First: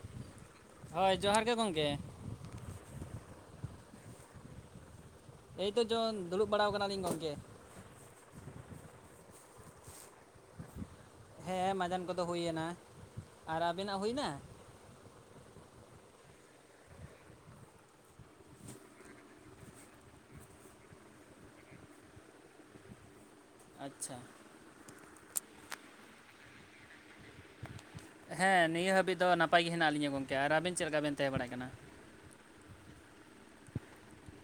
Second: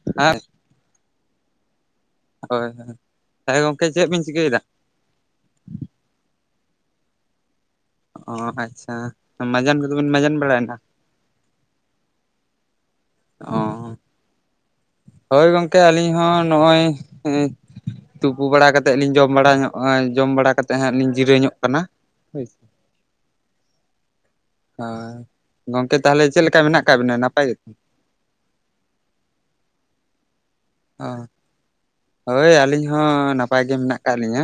[unintelligible] ᱦᱳᱭ ᱡᱚᱦᱟᱨ ᱜᱮ ᱜᱚᱝᱠᱮ᱾ ᱦᱳᱭ ᱦᱳᱭ [unintelligible] ᱜᱚᱝᱠᱮ ᱪᱮᱫ ᱵᱤᱱ ᱪᱤᱠᱟᱹᱭᱮᱫᱟ ᱦᱤᱛᱚᱜ ᱫᱚ ᱫᱩᱲᱩᱵ ᱵᱟᱲᱟᱣ ᱟᱠᱟᱱᱟᱞᱤᱧ ᱜᱚᱝᱠᱮ᱾ ᱚ ᱟᱪᱪᱷᱟ ᱢᱟᱡᱟᱱ ᱠᱚᱫᱚᱵᱤᱱ ᱢᱟᱡᱟᱱ ᱵᱟᱲᱟᱭᱟ ᱱᱟ? ᱦᱮᱸ ᱢᱟᱡᱟᱱ ᱠᱚᱫᱚ ᱦᱩᱭᱮᱱᱟ ᱚ ᱟᱨ ᱟᱵᱤᱱᱟᱜ ᱦᱩᱭᱱᱟ? ᱦᱳᱭ ᱜᱚᱝᱠᱮ ᱟᱹᱞᱤᱧ ᱦᱚᱸ ᱱᱚᱜᱼᱚᱭ ᱛᱩᱯᱩ ᱵᱟᱲᱟ ᱠᱟᱛᱮ ᱞᱤᱧ ᱡᱚᱢ ᱵᱟᱲᱟ ᱧᱚᱜᱼᱟ ᱡᱚᱢ ᱵᱟᱲᱟ ᱠᱟᱛᱮ ᱦᱟᱸᱜ ᱞᱤᱧ ᱡᱤᱨᱟᱹ ᱧᱚᱜ ᱠᱟᱱᱟ ᱾ [inaudible] ᱟᱪᱪᱷᱟ᱾ ᱦᱳᱭ ᱜᱚᱝᱠᱮ ᱛᱟᱦᱚᱞᱮ ᱪᱮᱫ ᱞᱮᱠᱟ ᱢᱮᱱᱟᱜ ᱟᱠᱟᱫ ᱵᱤᱱᱟ ᱱᱟᱯᱟᱭ ᱜᱮᱛᱚ? ᱦᱮᱸ ᱱᱤᱭᱟᱹ ᱦᱟᱹᱵᱤᱡ ᱫᱚ ᱱᱟᱯᱟᱭ ᱜᱮ ᱦᱮᱱᱟᱜ ᱞᱤᱧᱟᱹ ᱜᱚᱝᱠᱮ ᱟᱨ ᱟᱹᱵᱤᱱ ᱪᱮᱫ ᱞᱮᱠᱟ ᱵᱤᱱ ᱛᱟᱦᱮᱸ ᱵᱟᱲᱟᱜ ᱠᱟᱱᱟ? ᱦᱳᱭ ᱟᱹᱞᱤᱧ ᱦᱚᱸ ᱱᱟᱯᱟᱭ ᱜᱮ ᱢᱮᱱᱟᱜ ᱟᱠᱟᱫ ᱞᱤᱧᱟᱹ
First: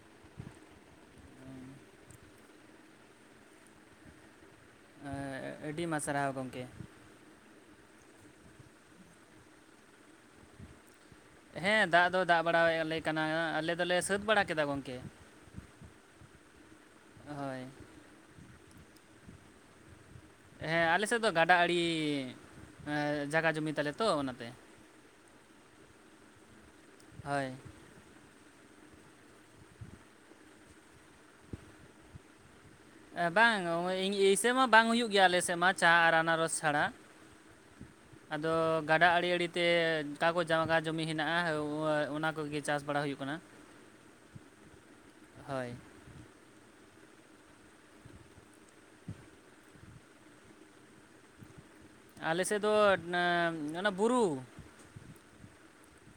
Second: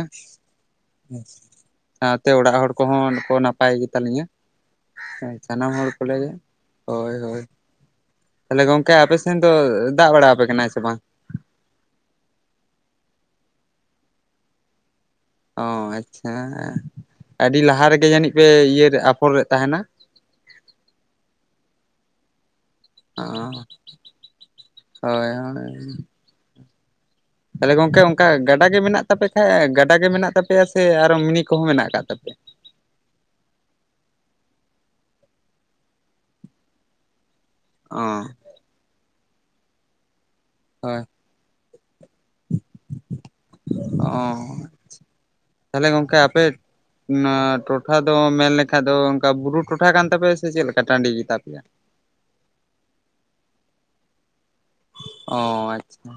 ᱥᱟᱶᱛᱮ ᱚᱲᱟᱜ ᱦᱚᱲ ᱠᱚᱦᱚᱸ ᱠᱚ ᱱᱟᱯᱟᱭ ᱜᱮᱛᱟᱞᱤᱧᱟ ᱮᱸ, ᱥᱟᱱᱟᱢ ᱟᱹᱰᱤ ᱦᱚᱲ ᱢᱟ ᱠᱚᱞᱮ ᱥᱟᱨᱦᱟᱣ ᱜᱚᱢᱠᱮ ᱦᱳᱭ ᱦᱳᱭ ᱛᱟᱦᱚᱞᱮ ᱜᱚᱝᱠᱮ ᱟᱯᱮ ᱥᱮᱱ ᱫᱚ ᱫᱟᱜ ᱵᱟᱲᱟᱣᱟᱯᱮ ᱠᱟᱱᱟᱭ ᱥᱮ ᱵᱟᱝ ᱦᱮᱸ ᱫᱟᱜ ᱫᱚ ᱫᱟᱜ ᱵᱟᱲᱟᱭᱟᱞᱮ ᱠᱟᱱᱟ ᱟᱞᱮ ᱫᱚᱞᱮ ᱥᱟᱹᱛ ᱵᱟᱲᱟ ᱠᱮᱫᱟ ᱜᱚᱝᱠᱮ ᱚᱻ ᱟᱪᱪᱷᱟ ᱟᱹᱰᱤ ᱦᱳᱭ ᱞᱟᱦᱟ ᱨᱮᱜᱮ ᱡᱟᱹᱱᱤᱡ ᱯᱮ ᱤᱭᱟᱹ ᱟᱯᱷᱚᱨ ᱨᱮ ᱛᱟᱦᱮᱱᱟ ᱦᱮᱸ ᱟᱞᱮᱥᱮᱫ ᱫᱚ ᱜᱟᱰᱟ ᱟᱲᱮ ᱚ ᱡᱟᱭᱜᱟ ᱡᱚᱢᱤ ᱛᱟᱞᱮ ᱛᱚ ᱚᱱᱟᱛᱮ ᱦᱳᱭ ᱦᱳᱭ ᱦᱳᱭ ᱛᱟᱦᱚᱞᱮ ᱜᱚᱝᱠᱮ ᱚᱱᱠᱟ ᱜᱟᱰᱟ ᱜᱮ ᱢᱮᱱᱟᱜ ᱛᱟᱯᱮ ᱠᱷᱟᱡ ᱜᱟᱰᱟ ᱜᱮ ᱢᱮᱱᱟᱜ ᱛᱟᱯᱮᱭᱟ ᱥᱮ ᱟᱨᱚ ᱢᱤᱱᱤ ᱠᱚᱦᱚᱸ ᱢᱮᱱᱟᱜ ᱟᱠᱟᱫ ᱛᱟᱯᱮᱭᱟ ᱵᱟᱝ ᱮᱭᱥᱮ ᱢᱟ ᱵᱟᱝ ᱦᱩᱭᱩᱜ ᱜᱮᱭᱟ ᱟᱞᱮ ᱥᱮᱫ ᱢᱟ ᱪᱟ ᱟᱨ ᱟᱱᱟᱨᱚᱥ ᱪᱷᱟᱲᱟ ᱚ ᱫᱚ ᱜᱟᱰᱟ ᱟᱲᱮ ᱟᱲᱮᱛᱮ ᱚᱠᱟ ᱠᱚ ᱡᱟᱣᱜᱟ ᱦᱳᱭ ᱡᱚᱢᱤ ᱢᱮᱱᱟᱜᱼᱟ ᱚᱱᱟ ᱠᱚᱜᱮ ᱪᱟᱥ ᱵᱟᱲᱟ ᱦᱩᱭᱩᱜ ᱠᱟᱱᱟ ᱚ ᱦᱳᱭ ᱛᱟᱦᱞᱮ ᱜᱚᱝᱠᱮ ᱟᱯᱮ ᱚᱱᱟ ᱴᱚᱴᱷᱟ ᱫᱚ ᱢᱮᱱᱞᱮᱠᱷᱟ ᱫᱚ ᱚᱱᱠᱟ ᱵᱩᱨᱩ ᱴᱚᱴᱷᱟ ᱠᱟᱱ ᱛᱟᱯᱮᱭᱟ ᱥᱮ ᱪᱮᱫᱞᱮᱠᱟ ᱴᱟᱺᱰᱤ ᱜᱮᱛᱟ ᱯᱮᱭᱟ ᱟᱞᱮ ᱥᱮᱫ ᱫᱚ ᱚᱱᱟ ᱵᱩᱨᱩ ᱚ ᱟᱪᱪᱷᱟ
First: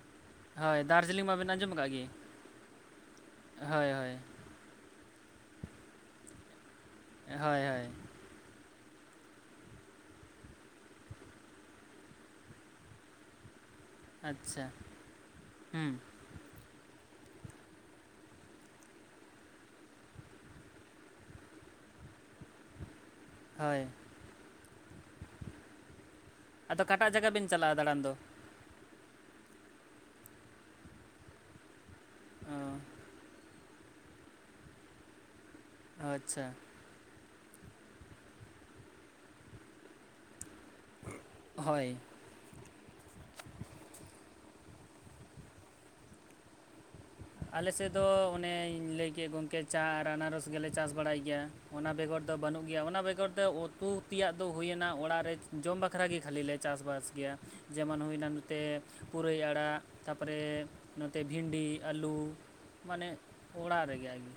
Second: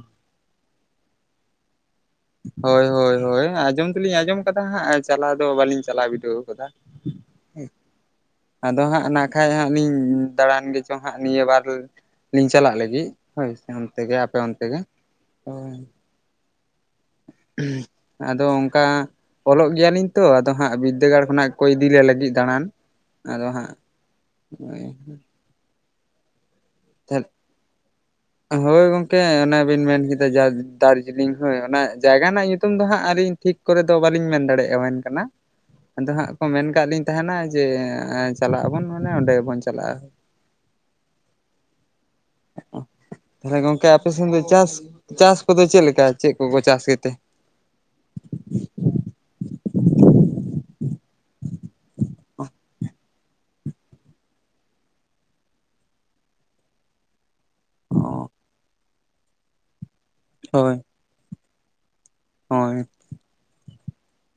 ᱦᱳᱭ ᱫᱟᱨᱡᱤᱞᱤᱝ ᱢᱟᱵᱤᱱ ᱟᱸᱡᱚᱢ ᱟᱠᱟᱫ ᱜᱮ ᱦᱳᱭ ᱦᱳᱭ ᱦᱳᱭ ᱟᱸᱡᱚᱢ ᱫᱚᱞᱤᱧ ᱟᱸᱡᱚᱢ ᱠᱟᱫᱟ ᱦᱟᱸᱜ ᱪᱟᱞᱟᱣ ᱫᱚ ᱵᱟᱹᱞᱤᱧ ᱪᱟᱞᱟᱣ ᱵᱤᱰᱟᱹᱣ ᱟᱠᱟᱫᱟ ᱦᱳᱭ ᱦᱳᱭ ᱟᱫᱚ ᱦᱟᱸᱜ ᱱᱟᱹᱠᱷᱟᱡ ᱦᱟᱸᱜ ᱞᱤᱧ ᱫᱟᱬᱟᱱ ᱜᱮᱪᱚ ᱦᱟᱸᱜ ᱱᱤᱭᱟᱹ ᱵᱟᱨ ᱞᱤᱧ ᱪᱟᱞᱟᱜ ᱞᱟᱹᱜᱤᱫ ᱦᱳᱭ ᱥᱮ ᱚᱱᱛᱮ ᱜᱮ ᱟᱯᱮ ᱟᱪᱪᱷᱟ ᱚᱱᱛᱮ ᱜᱮ ᱦᱳ ᱦᱩᱸ ᱟᱫᱚ ᱚᱱᱠᱟ ᱚᱞᱚᱜ ᱜᱮᱭᱟᱞᱤᱧ ᱛᱚ ᱟᱫᱚ ᱦᱟᱸᱜ ᱵᱤᱫᱽᱫᱟᱹᱜᱟᱲ ᱠᱷᱚᱱᱟᱜ ᱠᱚ ᱤᱫᱤ ᱞᱮ ᱞᱟᱹᱜᱤᱫ ᱠᱚ ᱫᱟᱬᱟᱱ ᱟᱫᱚ ᱦᱟᱸᱜ ᱦᱳᱭ ᱟᱫᱚ ᱚᱠᱟᱴᱟᱜ ᱡᱟᱭᱜᱟ ᱵᱮᱱ ᱪᱟᱞᱟᱜᱼᱟ ᱫᱟᱬᱟᱱ ᱫᱚ ᱦᱳᱭ ᱜᱚᱝᱠᱮ ᱚᱱᱮᱵᱤᱱ ᱢᱮᱱᱠᱟᱫᱟ ᱫᱟᱨᱡᱤᱞᱤᱝ ᱦᱳᱭ ᱚᱱᱟ ᱡᱟᱭᱜᱟ ᱨᱮᱱᱟᱜ ᱚ ᱧᱩᱛᱩᱢ ᱫᱚ ᱦᱟᱸᱜ ᱟᱹᱞᱤᱧ ᱴᱷᱤᱠ ᱠᱚᱨᱮ ᱫᱚ ᱵᱟᱹᱞᱤᱧ ᱢᱮᱱ ᱫᱟᱲᱮᱭᱟᱜᱼᱟ ᱢᱮᱱ ᱫᱷᱟᱬᱮᱣᱟᱵᱤᱱ ᱠᱟᱱᱟ ᱟᱫᱚ ᱦᱟᱸᱜ ᱠᱚ ᱟᱪᱪᱷᱟ ᱢᱮᱱ ᱠᱟᱜ ᱞᱤᱧ ᱛᱟᱦᱮᱱᱟ ᱡᱮ ᱪᱟᱞᱟᱜ ᱟᱵᱚᱱ ᱢᱟᱱᱮ ᱚᱸᱰᱮ ᱵᱚᱱ ᱪᱟᱞᱟᱜᱼᱟ ᱦᱳᱭ ᱛᱟᱦᱚᱞᱮ ᱜᱚᱝᱠᱮ ᱟᱯᱮ ᱥᱮᱱ ᱫᱚ ᱪᱟᱥ ᱪᱟᱥ ᱠᱚᱫᱚ ᱪᱮᱫᱞᱮᱠᱟ ᱪᱮᱫ ᱠᱚᱠᱚ ᱪᱟᱥ ᱜᱮᱛᱮ ᱟᱞᱮ ᱥᱮᱫ ᱫᱚ ᱚᱱᱮᱧ ᱞᱟᱹᱭ ᱠᱮᱫ ᱜᱚᱢᱠᱮ ᱪᱟ ᱟᱨ ᱟᱱᱟᱨᱚᱥ ᱜᱮᱞᱮ ᱪᱟᱥ ᱵᱟᱲᱟᱭ ᱜᱮᱭᱟ ᱚᱱᱟ ᱵᱮᱜᱚᱨ ᱫᱚ ᱵᱟᱹᱱᱩᱜ ᱜᱮᱭᱟ ᱚᱱᱟ ᱵᱮᱜᱚᱨ ᱫᱚ ᱩᱛᱩ ᱛᱮᱭᱟᱜ ᱫᱚ ᱦᱩᱭᱱᱟ ᱚᱲᱟᱜ ᱨᱮ ᱡᱚᱢ ᱵᱟᱠᱷᱨᱟ ᱜᱮ ᱠᱷᱟᱹᱞᱤ ᱞᱮ ᱪᱟᱥᱵᱟᱥ ᱜᱮᱭᱟ ᱡᱮᱢᱚᱱ ᱦᱩᱭᱱᱟ ᱱᱚᱛᱮ ᱯᱩᱨᱟᱹᱭ ᱟᱲᱟᱜ ᱛᱟᱯᱚᱨᱮ ᱦᱳᱭ ᱱᱚᱛᱮ ᱵᱷᱤᱱᱰᱤ ᱟᱹᱞᱩ ᱦᱳᱭ ᱢᱟᱱᱮ ᱚᱲᱟᱜ ᱨᱮᱜᱮ ᱟᱨᱠᱤ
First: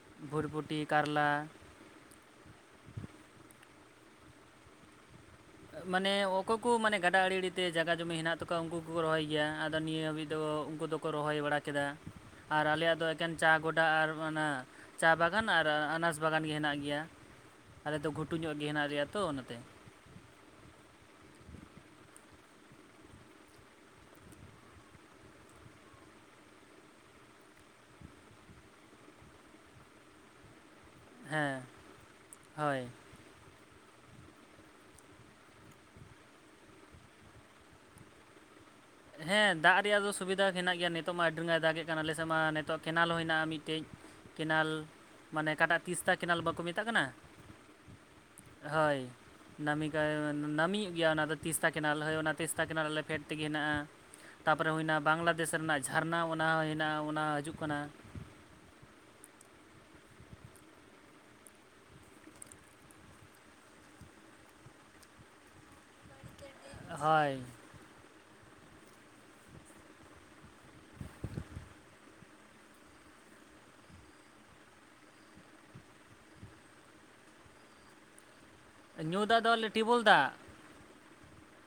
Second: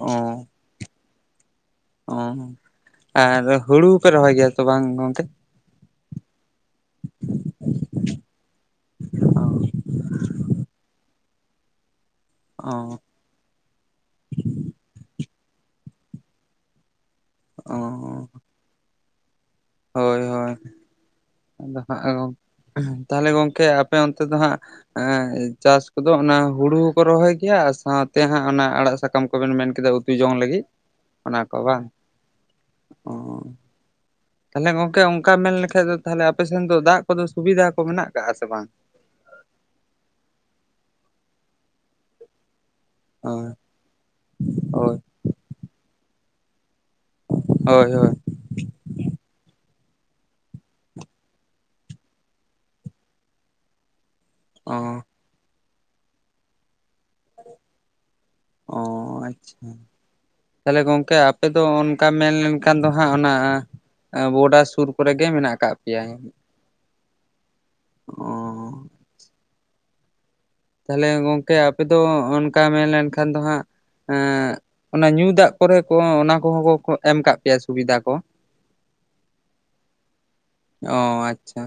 ᱚ ᱵᱷᱨᱵᱷᱩ ᱴᱤ ᱠᱟᱨᱞᱟ ᱚ ᱟᱨ ᱦᱩᱲᱩ ᱯᱮ ᱨᱚᱦᱚᱭ ᱜᱮᱭᱟ ᱛᱚ ᱵᱟᱝ ᱜᱚᱢᱠᱮ ᱢᱟᱱᱮ ᱚᱠᱚᱭ ᱠᱚ ᱢᱟᱱᱮ ᱜᱟᱰᱟ ᱟᱲᱮ ᱟᱲᱮᱛᱮ ᱡᱟᱜᱟ ᱡᱚᱢᱤ ᱦᱮᱱᱟᱜ ᱛᱟᱠᱚᱣᱟ ᱩᱱᱠᱩ ᱠᱚᱠᱚ ᱨᱚᱦᱚᱭ ᱜᱮᱭᱟ ᱟᱫᱚ ᱱᱤᱭᱟᱹ ᱦᱟᱹᱵᱤᱡ ᱫᱚ ᱩᱱᱠᱩ ᱫᱚᱠᱚ ᱨᱚᱦᱚᱭ ᱵᱟᱲᱟ ᱠᱮᱫᱟ ᱟᱨ ᱚ ᱟᱞᱮᱭᱟᱜ ᱫᱚ ᱚ ᱮᱠᱮᱱ ᱪᱟ ᱜᱚᱰᱟ ᱟᱨ ᱚᱱᱟ ᱪᱟ ᱵᱟᱜᱟᱱ ᱟᱨ ᱟᱱᱟᱨᱚᱥ ᱵᱟᱜᱟᱱ ᱜᱮ ᱦᱮᱱᱟᱜ ᱜᱮᱭᱟ ᱟᱞᱮ ᱫᱚ ᱚ ᱜᱷᱩᱴᱩ ᱧᱚᱜ ᱜᱮ ᱦᱮᱱᱟᱜ ᱞᱮᱭᱟ ᱛᱚ ᱚᱱᱟᱛᱮ ᱦᱳᱭ ᱦᱳᱭ ᱟᱫᱚ ᱦᱟᱸᱜ ᱛᱟᱦᱚᱞᱮ ᱜᱚᱢᱠᱮ ᱟᱯᱮ ᱚᱱᱛᱮ ᱫᱚ ᱦᱟᱸᱜ ᱪᱟᱥ ᱠᱚᱫᱚ ᱚᱱᱟ ᱦᱩᱲᱩ ᱦᱚᱸᱠᱚ ᱨᱚᱦᱚᱭ ᱜᱮᱭᱟ ᱟᱨ ᱥᱟᱣᱛᱮ ᱦᱟᱸᱜ ᱚᱱᱟ ᱟᱲᱟᱜ ᱥᱟᱠᱟᱢ ᱠᱚᱵᱮᱱ ᱢᱮᱱ ᱠᱮᱫᱟ ᱩᱛᱩ ᱡᱚᱝ ᱞᱟᱹᱜᱤᱫ ᱚᱱᱟ ᱠᱚ ᱦᱮᱸ ᱵᱟᱝ ᱦᱳᱭ ᱚ ᱛᱟᱦᱞᱮ ᱜᱚᱝᱠᱮ ᱚᱱᱠᱟ ᱢᱮᱱ ᱞᱮᱠᱷᱟ ᱫᱚ ᱛᱟᱦᱞᱮ ᱟᱯᱮ ᱥᱮᱱ ᱫᱚ ᱫᱟᱜ ᱠᱚᱫᱚ ᱥᱩᱵᱤᱫᱷᱟ ᱠᱚ ᱢᱮᱱᱟᱜ ᱟᱠᱟᱜᱼᱟ ᱥᱮ ᱵᱟᱝ ᱦᱮᱸ ᱫᱟᱜ ᱨᱮᱭᱟᱜ ᱫᱚ ᱥᱩᱵᱤᱫᱷᱟ ᱢᱮᱱᱟᱜ ᱜᱮᱭᱟ ᱱᱤᱛᱚᱜ ᱢᱟ ᱟᱹᱰᱤ ᱨᱟᱸᱜᱟᱣ ᱮ ᱫᱟᱜ ᱮᱫ ᱠᱟᱱᱟ ᱟᱞᱮ ᱥᱮᱫ ᱢᱟ ᱱᱤᱛᱳᱜ ᱠᱮᱱᱮᱞ ᱦᱚᱸ ᱦᱳᱭ ᱦᱮᱱᱟᱜᱼᱟ ᱢᱤᱫ ᱠᱟᱹᱡ ᱠᱮᱱᱮᱞ ᱦᱳᱭ ᱢᱟᱱᱮ ᱚᱠᱟᱴᱟᱜ ᱛᱤᱥᱛᱟ ᱠᱮᱱᱮᱞ ᱵᱟᱠᱚ ᱢᱮᱛᱟᱜ ᱠᱟᱱᱟ ᱦᱳᱭ ᱦᱳᱭ ᱦᱳᱭ ᱱᱟᱢᱤᱠᱟᱭ ᱱᱟᱹᱢᱤ ᱜᱮᱭᱟ ᱚᱱᱟ ᱫᱚ ᱛᱤᱥᱛᱟ ᱠᱮᱱᱟᱞ ᱦᱳᱭ ᱚᱱᱟ ᱛᱤᱥᱛᱟ ᱠᱮᱱᱞ ᱟᱞᱮ ᱯᱷᱮᱰ ᱛᱮᱜᱮ ᱦᱮᱱᱟᱜᱼᱟ ᱛᱟᱯᱚᱨᱮ ᱚ ᱦᱩᱭᱱᱟ ᱵᱟᱝᱞᱟᱫᱮᱥ ᱨᱮᱱᱟᱜ ᱡᱷᱟᱨᱱᱟ ᱚᱱᱟ ᱦᱚᱸ ᱦᱮᱱᱟᱜᱼᱟ ᱚᱱᱟ ᱦᱤᱡᱩᱜ ᱠᱟᱱᱟ ᱚ ᱟᱪᱪᱷᱟ ᱛᱟᱦᱞᱮ ᱜᱚᱢᱠᱮ ᱟᱯᱮ ᱫᱚ ᱚᱱᱠᱟ ᱢᱮᱱ ᱞᱮᱱᱠᱷᱟᱱ ᱫᱚ ᱦᱟᱸᱜ ᱚᱱᱟ ᱵᱚᱰᱟ ᱥᱩᱨ ᱠᱚᱨᱮ ᱜᱮ ᱢᱮᱱᱟᱜ ᱟᱠᱟᱫ ᱯᱮᱭᱟᱭ ᱦᱳᱭ ᱚ ᱛᱟᱦᱞᱮ ᱜᱚᱢᱠᱮ ᱟᱯᱮ ᱫᱚ ᱚᱱᱠᱟ ᱢᱮᱱ ᱞᱮᱱᱠᱷᱟᱱ ᱫᱚ ᱦᱟᱸᱜ ᱮᱸ ᱚᱱᱟ ᱧᱩ ᱫᱟᱜ ᱠᱚᱨᱮ ᱠᱚ ᱚᱱᱟ ᱠᱚᱦᱚᱸ ᱠᱚ ᱮᱢ ᱠᱟᱜ ᱯᱮᱭᱟ ᱥᱩᱵᱤᱫᱷᱟ ᱠᱚ ᱧᱩ ᱫᱟᱜ ᱫᱚ ᱟᱞᱮ ᱴᱤᱭᱵᱚᱞ ᱫᱟᱜ ᱚ ᱟᱪᱪᱷᱟ